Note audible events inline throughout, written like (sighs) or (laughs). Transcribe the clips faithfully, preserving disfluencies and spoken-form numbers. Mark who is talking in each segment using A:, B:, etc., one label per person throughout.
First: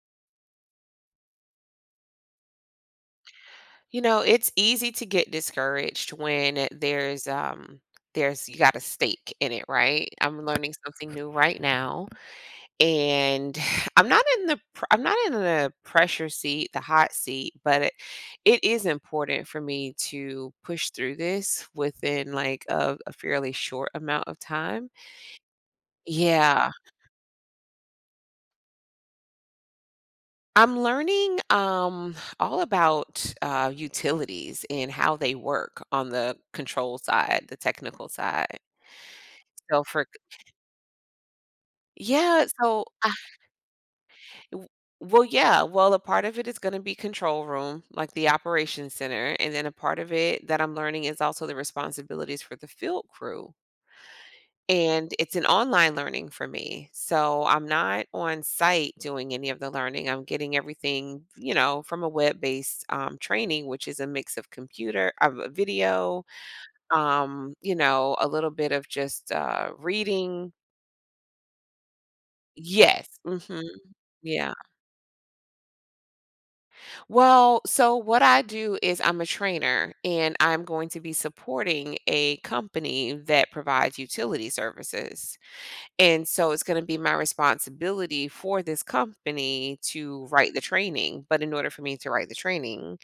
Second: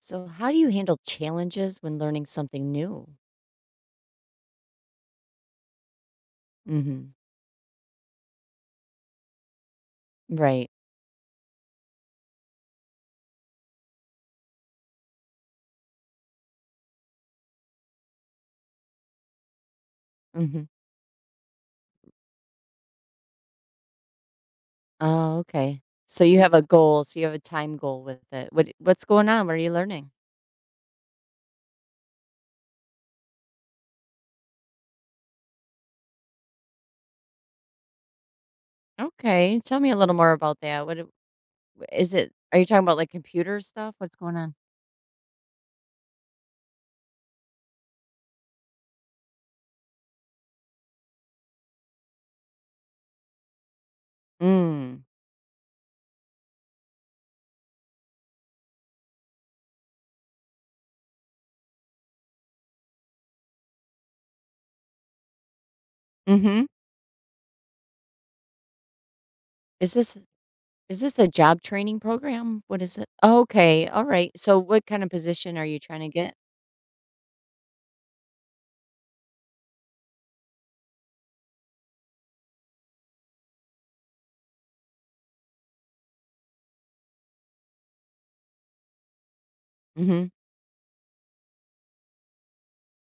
A: So, how do you handle challenges when learning something new?
B: You know, it's easy to get discouraged when
A: Hmm.
B: there's um there's you got a stake in it, right? I'm
A: Right.
B: learning something new right now and (sighs) I'm not in the pr- I'm not in the pressure seat, the hot seat, but it, it is important for me to
A: Hmm.
B: push through this within like a, a fairly short amount of time.
A: Oh, okay. So you have a
B: Yeah.
A: goal. So you have a time goal with it. What What's going on? What are you learning?
B: I'm learning um, all about uh, utilities and how they work on the control side, the technical side.
A: Okay, tell
B: So
A: me a
B: for
A: little more about that. What it- is it?
B: yeah,
A: Are you talking
B: so
A: about like
B: I
A: computer stuff? What's going on?
B: w well, yeah, well, a part of it is gonna be control room, like the operations center, and then a part of it that I'm learning is also the responsibilities for the field crew,
A: Mm.
B: and it's an online learning for me, so I'm not on site doing any of the learning, I'm getting everything, you know, from a web-based, um, training, which is a mix of computer of a video,
A: Hmm.
B: um, you know, a little bit of just, uh,
A: Is this
B: reading.
A: is this a job training program? What is it?
B: Yes, mhm,
A: Okay. All right.
B: yeah.
A: So, what kind of position are you trying to get?
B: Well, so what I do is I'm a trainer and I'm going to be supporting a company that provides utility services. And so it's going to be my responsibility for this company to write the training. But in order for me to write the training,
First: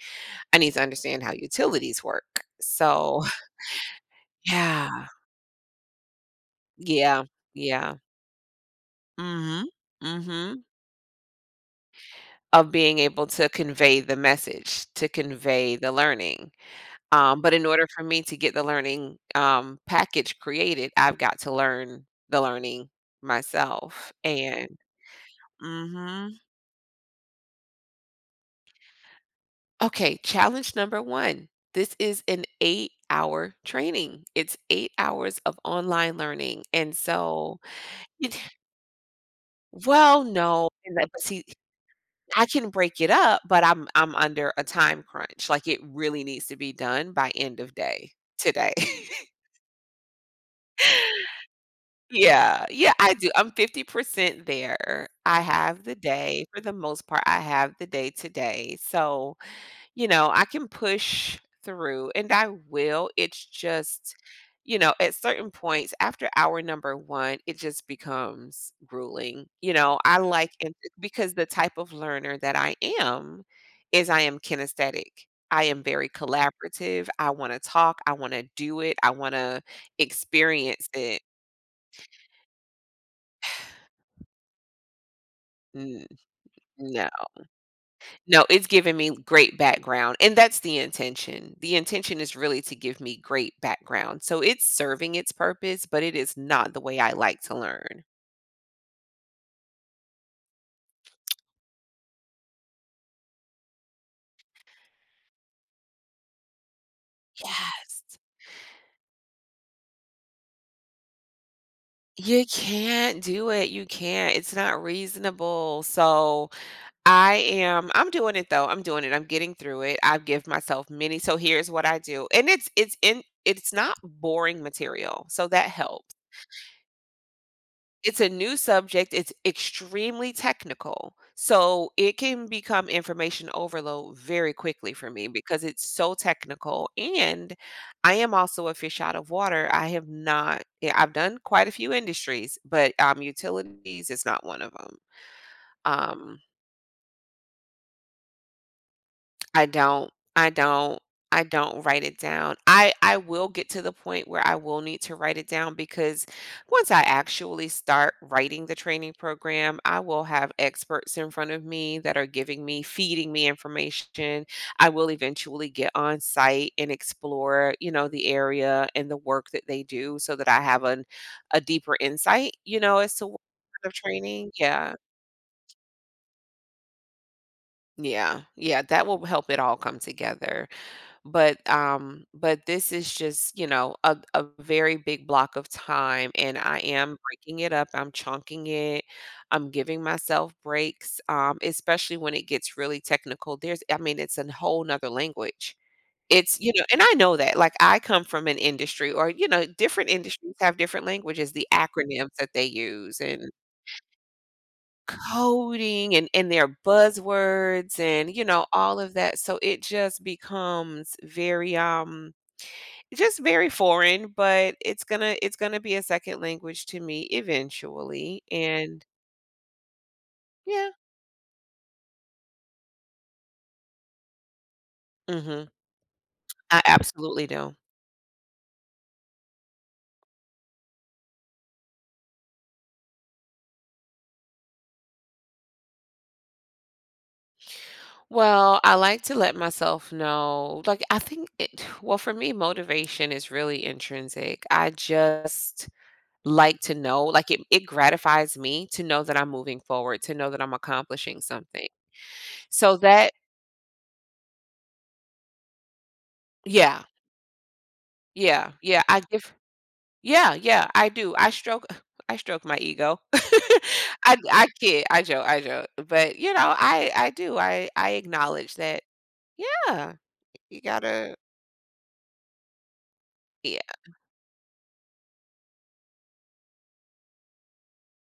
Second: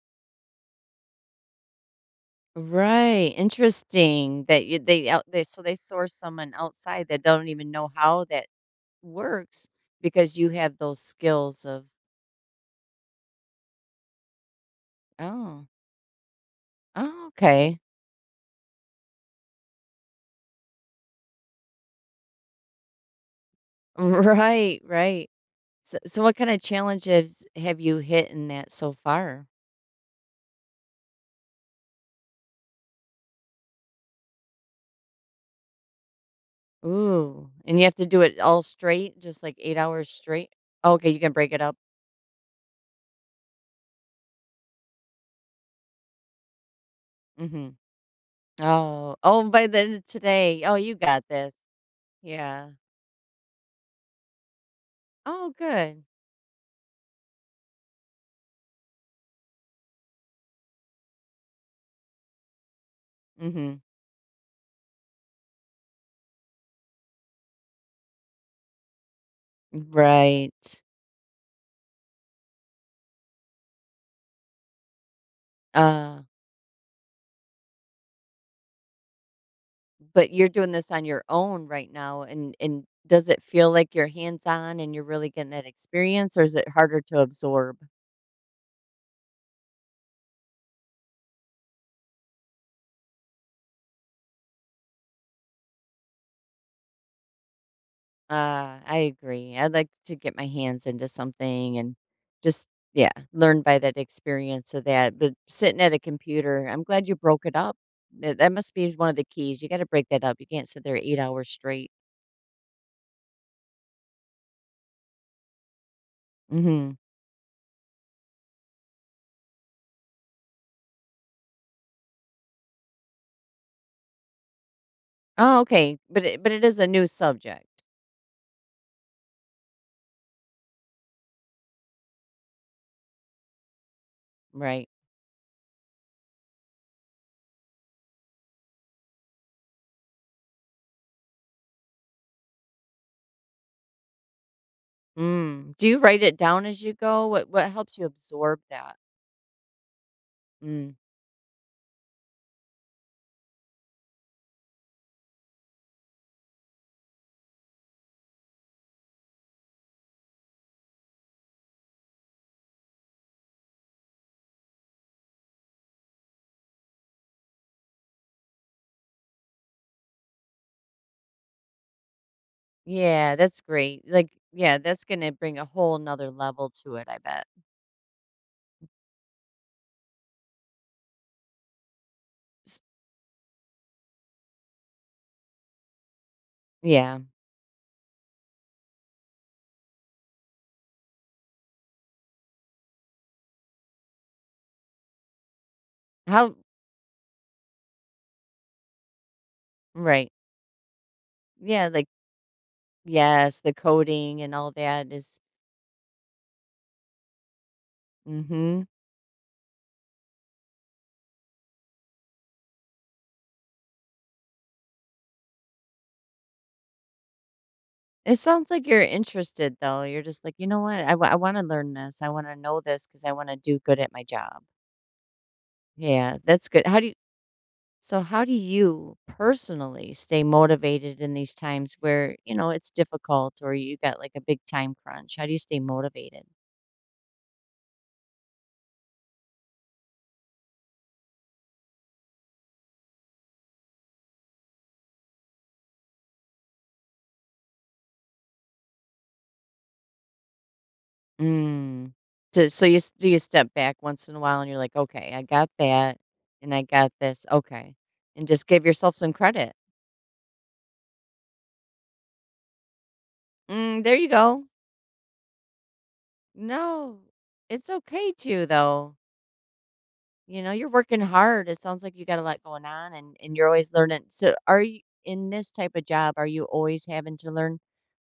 B: I need to understand how utilities work. So,
A: Right, interesting
B: (laughs)
A: that you
B: yeah,
A: they out they so they source someone outside that
B: yeah,
A: don't even know
B: yeah.
A: how that
B: Mm hmm.
A: works
B: Mm
A: because you
B: hmm.
A: have those skills of,
B: Of being able to convey the message, to
A: "Oh,
B: convey the learning.
A: oh,
B: Um, but in
A: okay."
B: order for me to get the learning, um, package created, I've got to learn the learning
A: (laughs)
B: myself, and
A: Right, right. So so
B: mhm.
A: what kinda challenges have you hit in that so far?
B: Okay, challenge number one. This is an eight-hour training. It's eight hours of online learning, and
A: Ooh,
B: so
A: and you have to do it
B: it
A: all straight, just, like, eight hours
B: well,
A: straight?
B: no,
A: Oh,
B: and
A: okay,
B: that
A: you
B: but
A: can
B: see,
A: break it up?
B: I can break it up, but I'm I'm under a time crunch, like, it really needs to be done by end of
A: Mhm.
B: day today. (laughs)
A: Oh, oh, by the end of today, oh, you got this.
B: Yeah,
A: Yeah.
B: yeah, I do. I'm fifty percent there. I
A: Oh,
B: have the
A: good.
B: day for the most part, I have the day today. So, you know, I can push through and I will. It's
A: Mhm.
B: just, you know, at certain points after hour number one, it just becomes grueling. You know, I like
A: Right.
B: and because the type of learner that I am is I am kinesthetic. I am very
A: Uh,
B: collaborative. I want to talk, I want to do it, I want to
A: but you're doing
B: experience
A: this on
B: it.
A: your own right now, and and does it feel like you're hands-on and you're really getting that experience, or is it harder
B: No,
A: to absorb?
B: no, it's giving me great background, and that's the intention. The intention is really to give me great background, so it's serving its purpose, but it is not the way I like to learn.
A: Uh, I agree. I'd like to get my hands into something and just, yeah, learn by that experience of that. But sitting at a computer, I'm glad you broke it up.
B: Yes.
A: That that must be one of the keys. You gotta break that up. You can't sit there eight hours straight.
B: You can't do it, you can't, it's not reasonable, so
A: Mhm.
B: I am I'm doing it though, I'm doing it, I'm getting through it, I've give myself many so here's what I do, and it's it's in it's not boring material, so
A: Oh,
B: that
A: okay.
B: helps.
A: But it but it is a new subject,
B: It's a new subject, it's extremely technical, so it can become information overload very
A: right?
B: quickly for me because it's so technical, and I am also a fish out of water, I have not yeah, I've done quite a few industries, but, um, utilities is not one of 'em.
A: Mm. Do you write it
B: Um
A: down as you go? What what helps you absorb that?
B: I don't. I
A: Mm.
B: don't. I don't write it down. I I will get to the point where I will need to write it down because once I actually start writing the training program, I will have experts in front of me that are giving me, feeding me information. I will eventually get on site and explore, you know, the area and the work that they do so that I have an a deeper insight, you know, as to
A: Yeah,
B: what
A: that's
B: kind of
A: great. Like,
B: training.
A: yeah,
B: Yeah.
A: that's gonna bring a whole nother level to it, I bet.
B: Yeah. Yeah, that will help it all come together. But, um but
A: S-
B: this is just, you know, a a very big block of time, and I am
A: Yeah.
B: breaking it up, I'm chunking it, I'm giving myself breaks, um, especially when it gets really technical, there's I mean, it's a whole whole 'nother language.
A: How
B: It's you know, and I know that, like, I come from an industry or, you know, different
A: Right.
B: industries have different languages, the
A: Yeah, like
B: acronyms that they use and
A: yes, the coding and all that.
B: coding and and their buzzwords and, you know,
A: Mm-hmm.
B: all of that, so it just becomes very, um just very foreign, but it's gonna it's gonna be a second language to me
A: It
B: eventually,
A: sounds like you're
B: and
A: interested though. You're just like, you know
B: yeah,
A: what? I want to learn this. I want to know this because I want to do good at my job.
B: mhm,
A: Yeah, that's
B: I
A: good. How do you
B: absolutely do.
A: So, how do you personally stay motivated in these times where, you know, it's difficult or you got like a big time crunch? How do you stay motivated?
B: Well, I like to let myself know, like, I think it (sighs) well, for me, motivation is really intrinsic. I just like to know, like, it it gratifies me to know that I'm moving forward, to know that I'm accomplishing something.
A: Mm. So, so you
B: So
A: s- do
B: that
A: you step back once in a while and you're like, okay, I got that and I
B: yeah,
A: got this. Okay. And just
B: yeah,
A: give
B: yeah,
A: yourself
B: I
A: some
B: give
A: credit.
B: yeah, yeah, I do. I stroke (laughs) I stroke my ego.
A: Mm, there
B: (laughs)
A: you
B: I
A: go.
B: I kid, I joke, I joke. But, you know, I
A: No,
B: I do.
A: it's
B: I I
A: okay too,
B: acknowledge that,
A: though.
B: yeah,
A: You know,
B: you
A: you're working
B: gotta
A: hard. It sounds like you got a lot going on and and you're
B: yeah,
A: always learning. So are you in this type of job, are you always having to learn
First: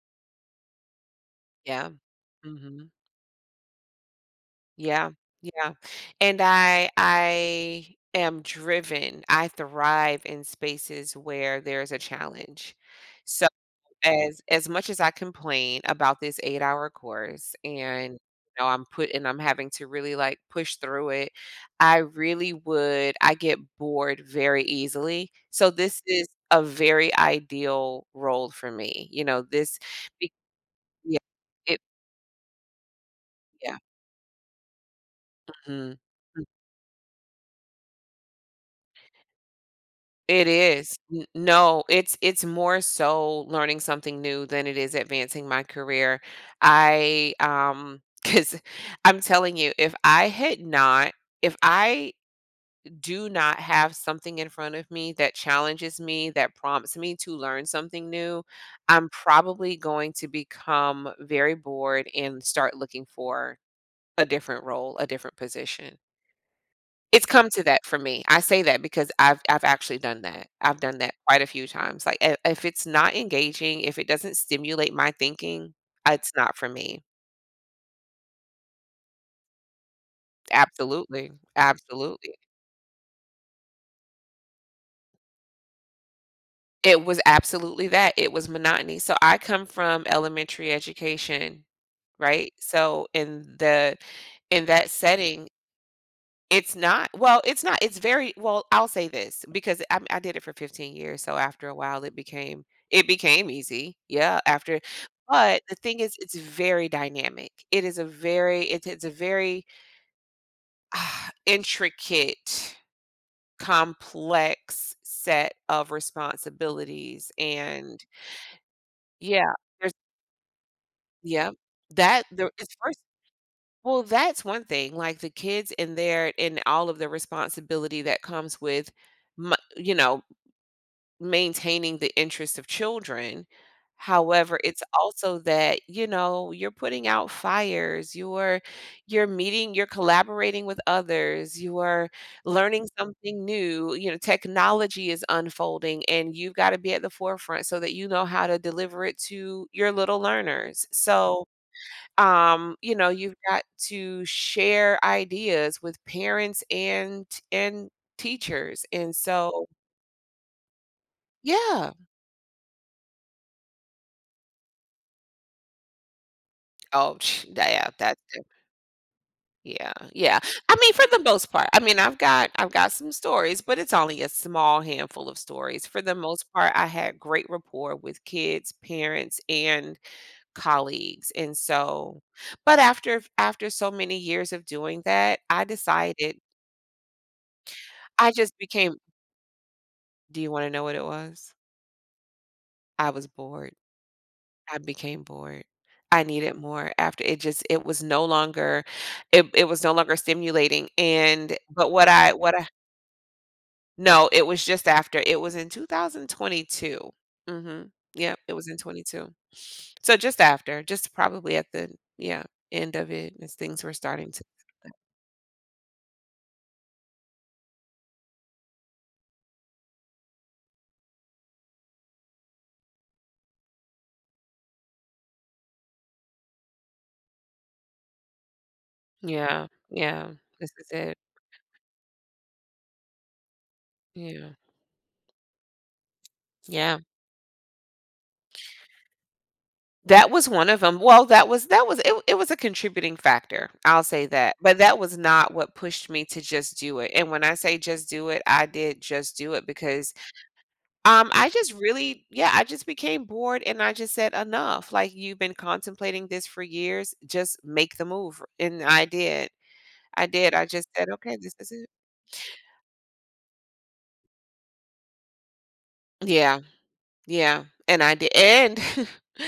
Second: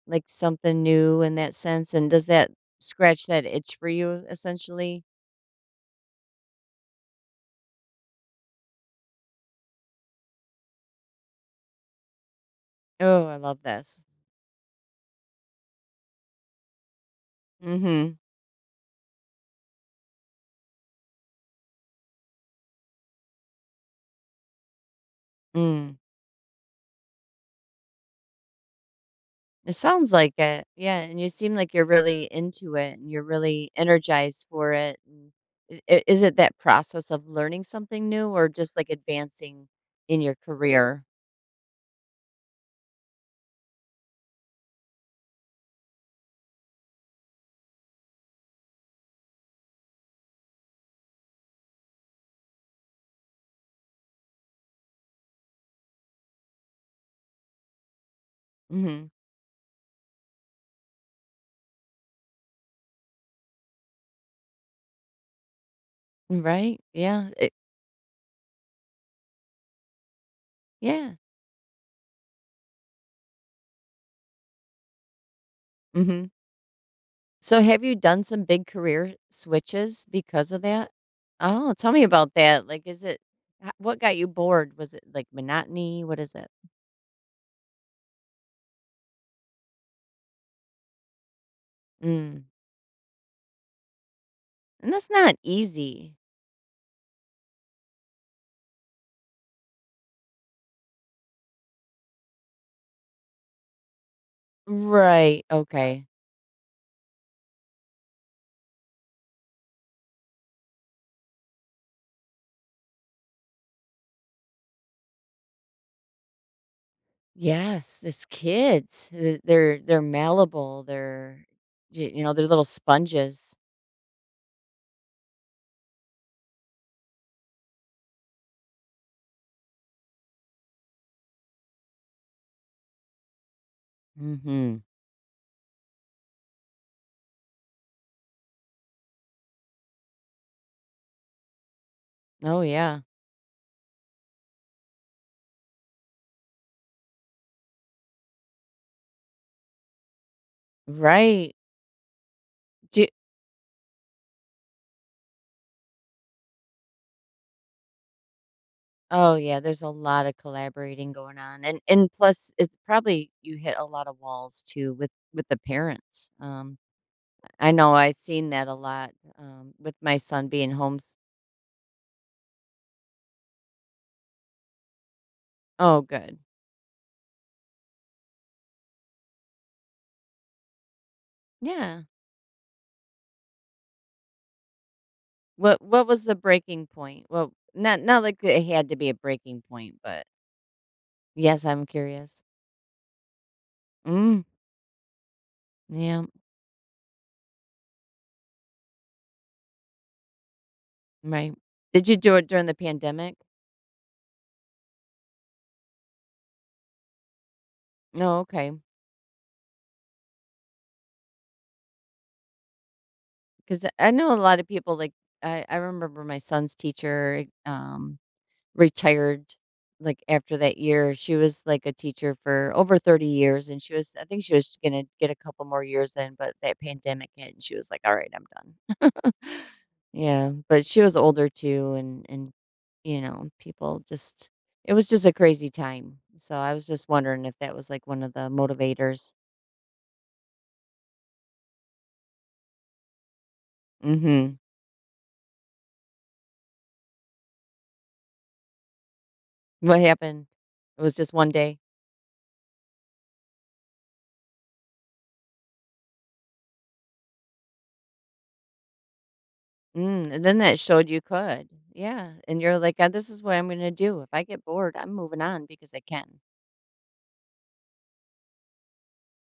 A: like something new in that
B: yeah,
A: sense? And does that
B: mhm,
A: scratch that itch for you essentially?
B: yeah, yeah. And I I am driven. I thrive in spaces where there's a challenge.
A: Oh, I love this.
B: As as much as I complain about this eight-hour course
A: mm
B: and,
A: Mhm.
B: you know, I'm put and I'm having to really, like, push through it, I really would I get bored very easily. So
A: Mm.
B: this is a very ideal role for me, you know,
A: It
B: this
A: sounds
B: be
A: like it. Yeah,
B: yeah,
A: and you seem like
B: it
A: you're really into it and you're really
B: yeah,
A: energized for it. And i-
B: mhm.
A: i- is it that process of learning something new or just like advancing in your
B: It is.
A: career?
B: N no, it's it's more so learning something new than it is advancing my career. I, because 'cause (laughs) I'm telling you, if I had not if I do not have something in front of me that challenges me, that prompts me to learn something new, I'm
A: mm
B: probably going to become very bored and start looking for a different role, a different position.
A: Mhm. Right?
B: It's
A: Yeah.
B: come
A: It,
B: to that for me. I say that because I've I've actually done that. I've done
A: yeah.
B: that quite a few times. Like, I if it's not engaging, if it doesn't stimulate my thinking,
A: Mhm.
B: it's not for me.
A: So have you done some big career switches because of that?
B: Absolutely,
A: Oh, tell me about
B: absolutely.
A: that. Like, is it h What got you bored? Was it, like, monotony? What is it?
B: It was absolutely that. It was monotony. So I come from elementary education,
A: Mm.
B: right? So in the in that
A: And that's not
B: setting,
A: easy.
B: it's not. Well, it's not. It's very well, I'll say this because I I did it for fifteen years, so after a while it became it became easy. Yeah, after
A: Right,
B: but the thing
A: okay.
B: is it's very dynamic. It is a very it's it's a very ah, intricate, complex set of responsibilities and
A: Yes, it's kids. Th
B: yeah,
A: They're
B: there's
A: they're malleable, they're
B: yeah.
A: y you
B: That
A: know, they're
B: there
A: little
B: is first
A: sponges.
B: well, that's one thing. Like the kids and their and all of the responsibility that comes with mo- you know maintaining the interest of children. However,
A: Mhm.
B: it's also that, you know, you're putting out fires, you're you're meeting, you're collaborating with others, you are
A: Oh,
B: learning
A: yeah.
B: something new, you know, technology is unfolding and you've got to be at the forefront so that you know how to deliver it to your little learners. So,
A: Right.
B: um, you
A: Do
B: know, you've got to share ideas with parents and and teachers. And
A: Oh yeah,
B: so,
A: there's a lot of collaborating going on, and
B: yeah.
A: and plus it's probably you hit a lot of walls too with with the parents. Um,
B: Oh, sh-
A: I
B: yeah,
A: know I've
B: that's it.
A: seen that a lot um,
B: Yeah,
A: with my
B: yeah.
A: son being
B: I mean, for
A: homes.
B: the most part, I mean, I've got I've got some stories, but it's only a small handful of stories.
A: Oh,
B: For the
A: good,
B: most part, I had great rapport with kids, parents, and colleagues. And
A: yeah.
B: so, but after after so many years of doing that, I
A: What what was the
B: decided
A: breaking point? Well, not not
B: I
A: like
B: just
A: it had to
B: became,
A: be a breaking point, but
B: do you want to know what it was?
A: yes, I'm curious.
B: I was bored.
A: Mm,
B: I became bored. I
A: yeah,
B: needed more after it just it was no longer it it was no longer stimulating
A: right.
B: and but what
A: Did you
B: I
A: do it
B: what
A: during
B: I
A: the pandemic?
B: no, it was just after. It was in two thousand twenty-two. Mhm. Yep,
A: No,
B: it was
A: okay,
B: in twenty-two. So just after, just probably at the yeah, end of it as
A: because
B: things were
A: I know
B: starting
A: a
B: to
A: lot of people like I I remember my son's teacher. Um, retired, like, after that year. She was, like, a teacher for over thirty years, and she was I think she was gonna get a couple more years in, but that pandemic hit, and she was like, "Alright, I'm done." (laughs)
B: yeah, yeah.
A: Yeah,
B: This
A: but
B: is
A: she was
B: it.
A: older too, and and, you know, people just
B: Yeah.
A: it was just a crazy time. So, I was
B: Yeah.
A: just wondering if that was, like, one of the motivators.
B: That was one of them. Well, that was that was it it was a contributing factor, I'll say that,
A: Mhm.
B: but that was not what pushed me to just do it, and when I say just do it, I did just do it
A: What
B: because,
A: happened? It was
B: um,
A: just
B: I
A: one
B: just
A: day?
B: really yeah, I just became bored and I just said, "Enough, like, you've been contemplating this for years, just make the move," and I did. I
A: Mm, and
B: did,
A: then
B: I
A: that
B: just said,
A: showed you
B: "Okay, this
A: could.
B: is it."
A: Yeah, and you're like, "Uh, this is what I'm gonna do. If I get bored, I'm moving on because I can."
B: Yeah. Yeah, and I did and (laughs)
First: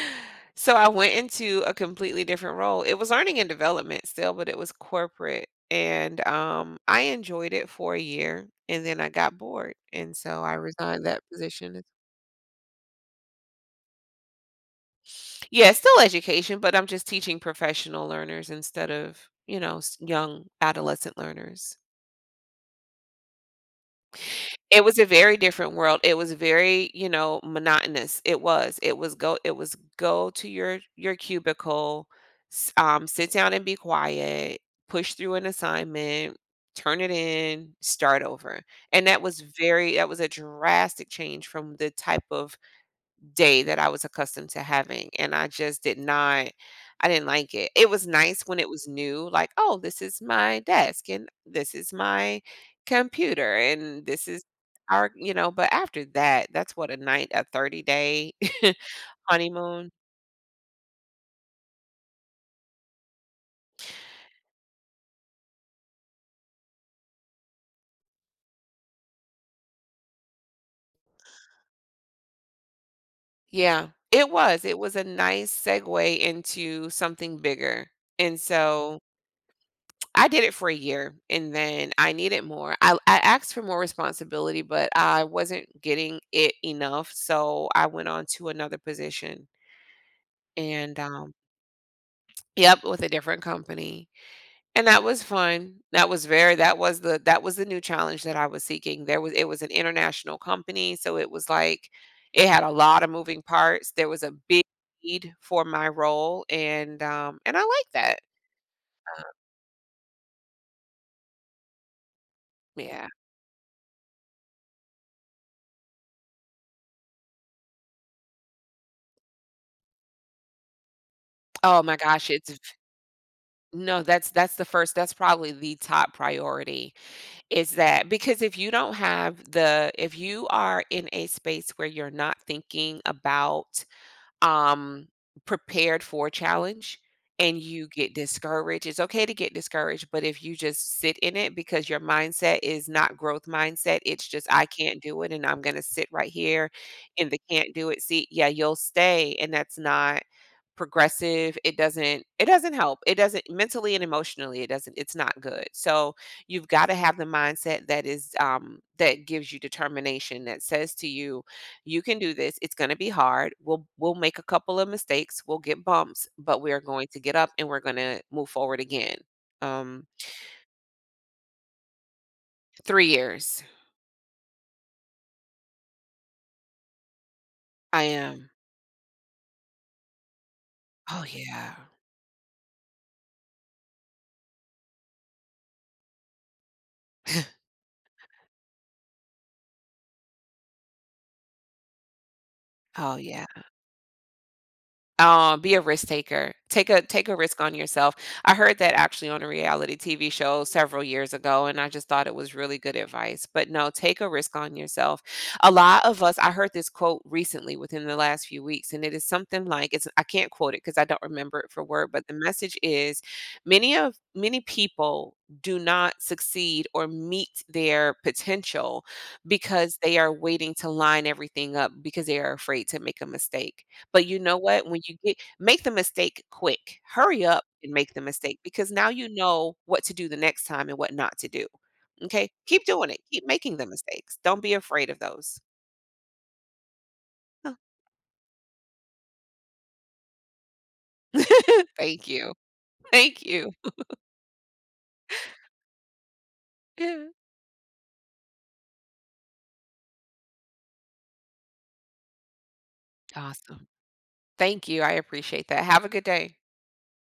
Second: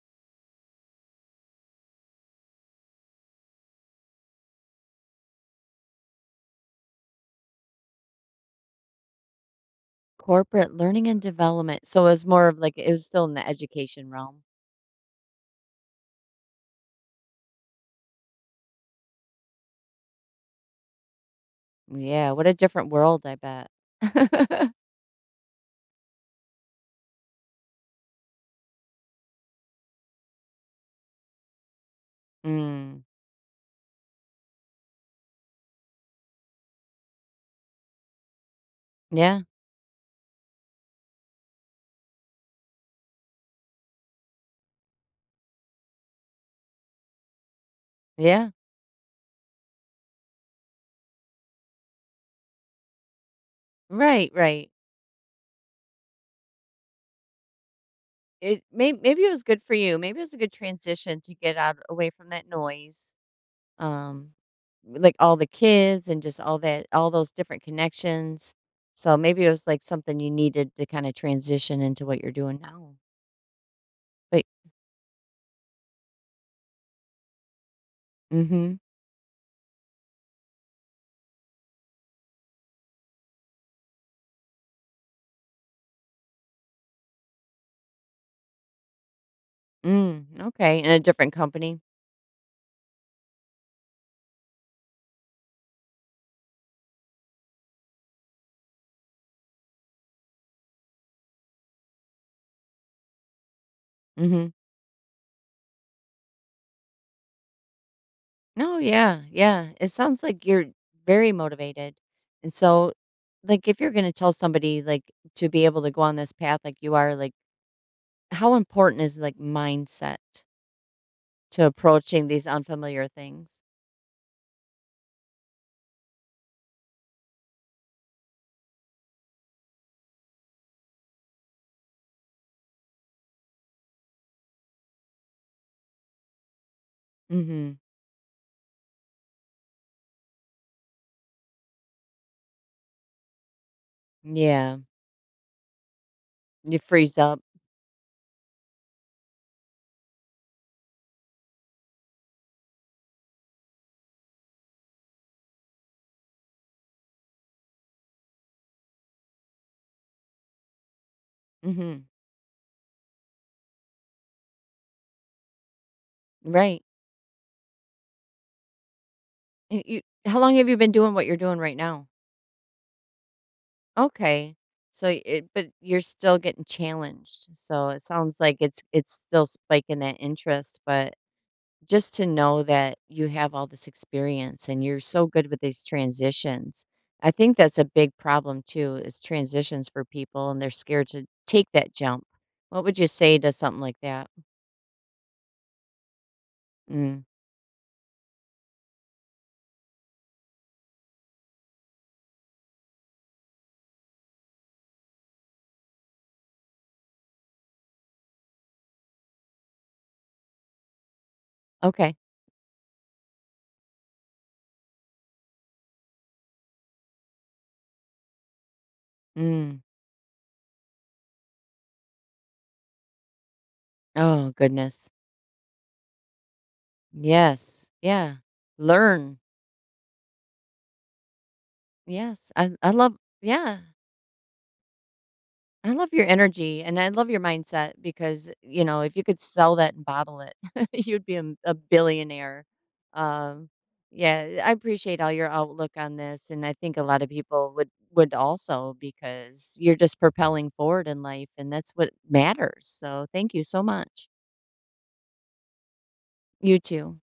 B: so I went into a completely different role. It was learning and development still, but it was corporate, and, um, I enjoyed it for a year, and then I got bored, and so I
A: Corporate
B: resigned
A: learning and
B: that position.
A: development. So it was more of like it was still in the education realm.
B: Yeah, it's still education, but I'm just teaching professional learners instead of, you know, s young adolescent learners.
A: Yeah, what a different world, I bet. (laughs)
B: It was a very different world. It was very, you know, monotonous. It was. It was go it was go to your your cubicle, s
A: Mm.
B: um, sit down and be quiet, push through an assignment, turn it in, start over, and that was
A: Yeah,
B: very that was a drastic change from the type of day that I was accustomed to having, and I just did not I didn't like it. It was nice
A: yeah.
B: when it was new, like, "Oh, this is my desk, and this is my computer, and this
A: Right,
B: is
A: right.
B: our" you know, but after that, that's what a night a thirty-day
A: It
B: (laughs)
A: may Maybe it was good for
B: honeymoon.
A: you. Maybe it was a good transition to get out away from that noise. Um, like, all the kids and just all that all those different connections. So, maybe it was, like, something you needed to kinda transition into what you're doing now.
B: Yeah. It
A: But
B: was. It was a nice segue into something bigger,
A: mm
B: and
A: mhm.
B: so I did it for a year and then I needed more. I I asked for more responsibility, but I wasn't getting it enough, so I went on to another position
A: Mm, okay, in a
B: and,
A: different
B: um
A: company.
B: yep, with a different company, and that was fun. That was very that was the that was the new challenge that I was seeking. There was it was an international company, so it was like it had a lot of moving parts. There was
A: mm
B: a
A: Mhm.
B: big need for my role and, um, and I like that.
A: No, yeah, yeah. It sounds like you're very motivated. And so,
B: Yeah.
A: like, if you're gonna tell somebody, like, to be able to go on this path like you are, like, how important is, like, mindset to
B: Oh my
A: approaching
B: gosh,
A: these
B: it's
A: unfamiliar things?
B: no, that's that's the first that's probably the top priority is that because if you don't have the if you are in a space where you're not thinking about um prepared for challenge
A: mm
B: and
A: Mhm.
B: you get discouraged, it's okay to get discouraged, but if you just sit in it because your mindset is not growth mindset, it's just I
A: Yeah.
B: can't do it and I'm going to sit right here
A: You freeze
B: in the
A: up.
B: can't do it seat. Yeah, you'll stay and that's not progressive it doesn't it doesn't help it doesn't mentally and emotionally it doesn't it's not good so you've got to have the mindset that is um that gives you determination that says to you you
A: Mhm.
B: can do this it's going to be hard we'll we'll make a couple of mistakes we'll get bumps but we are
A: Right.
B: going to get up and we're going to move forward again
A: And you
B: um
A: How long have you been doing what you're doing right now?
B: three years
A: Okay. So it But you're still getting challenged. So it
B: I
A: sounds
B: am
A: like it's it's still spiking that interest, but
B: oh yeah
A: just to know that you have all this experience and you're so good with these transitions. I think that's a big problem too is transitions for people and they're scared to take that jump. What would you
B: oh
A: say
B: yeah.
A: to something like that?
B: Um, be a risk taker. Take a
A: Mm.
B: take a risk on yourself. I heard that actually on a reality T V show several years ago, and I just thought it was really good advice. But no, take a risk on yourself. A lot of us, I heard this quote recently within the last few weeks, and it is something like it's I can't quote it because I don't remember it for word,
A: Okay.
B: but the message is many of many people do not succeed or meet their potential
A: Mm.
B: because they are waiting to line everything up because they are afraid to make a mistake. But you
A: Oh
B: know what? When
A: goodness.
B: you get make the mistake quick. Hurry up
A: Yes.
B: and make the
A: Yeah.
B: mistake because now you
A: Learn
B: know what to do the next time and what not to do. Okay?
A: Yes, I
B: Keep
A: I
B: doing
A: love
B: it. Keep making
A: yeah,
B: the mistakes. Don't be afraid of those.
A: I love your energy and I love your
B: Oh.
A: mindset because, you know, if you could sell that and bottle it, (laughs) you'd be a, a
B: (laughs) Thank you.
A: billionaire.
B: Thank
A: Um,
B: you.
A: yeah, I appreciate all your outlook on this, and I think a lot of
B: (laughs)
A: people would would also because you're just propelling forward in life, and that's what matters. So, thank you so
B: Awesome.
A: much.
B: Thank you. I appreciate that. Have a good day.
A: You too.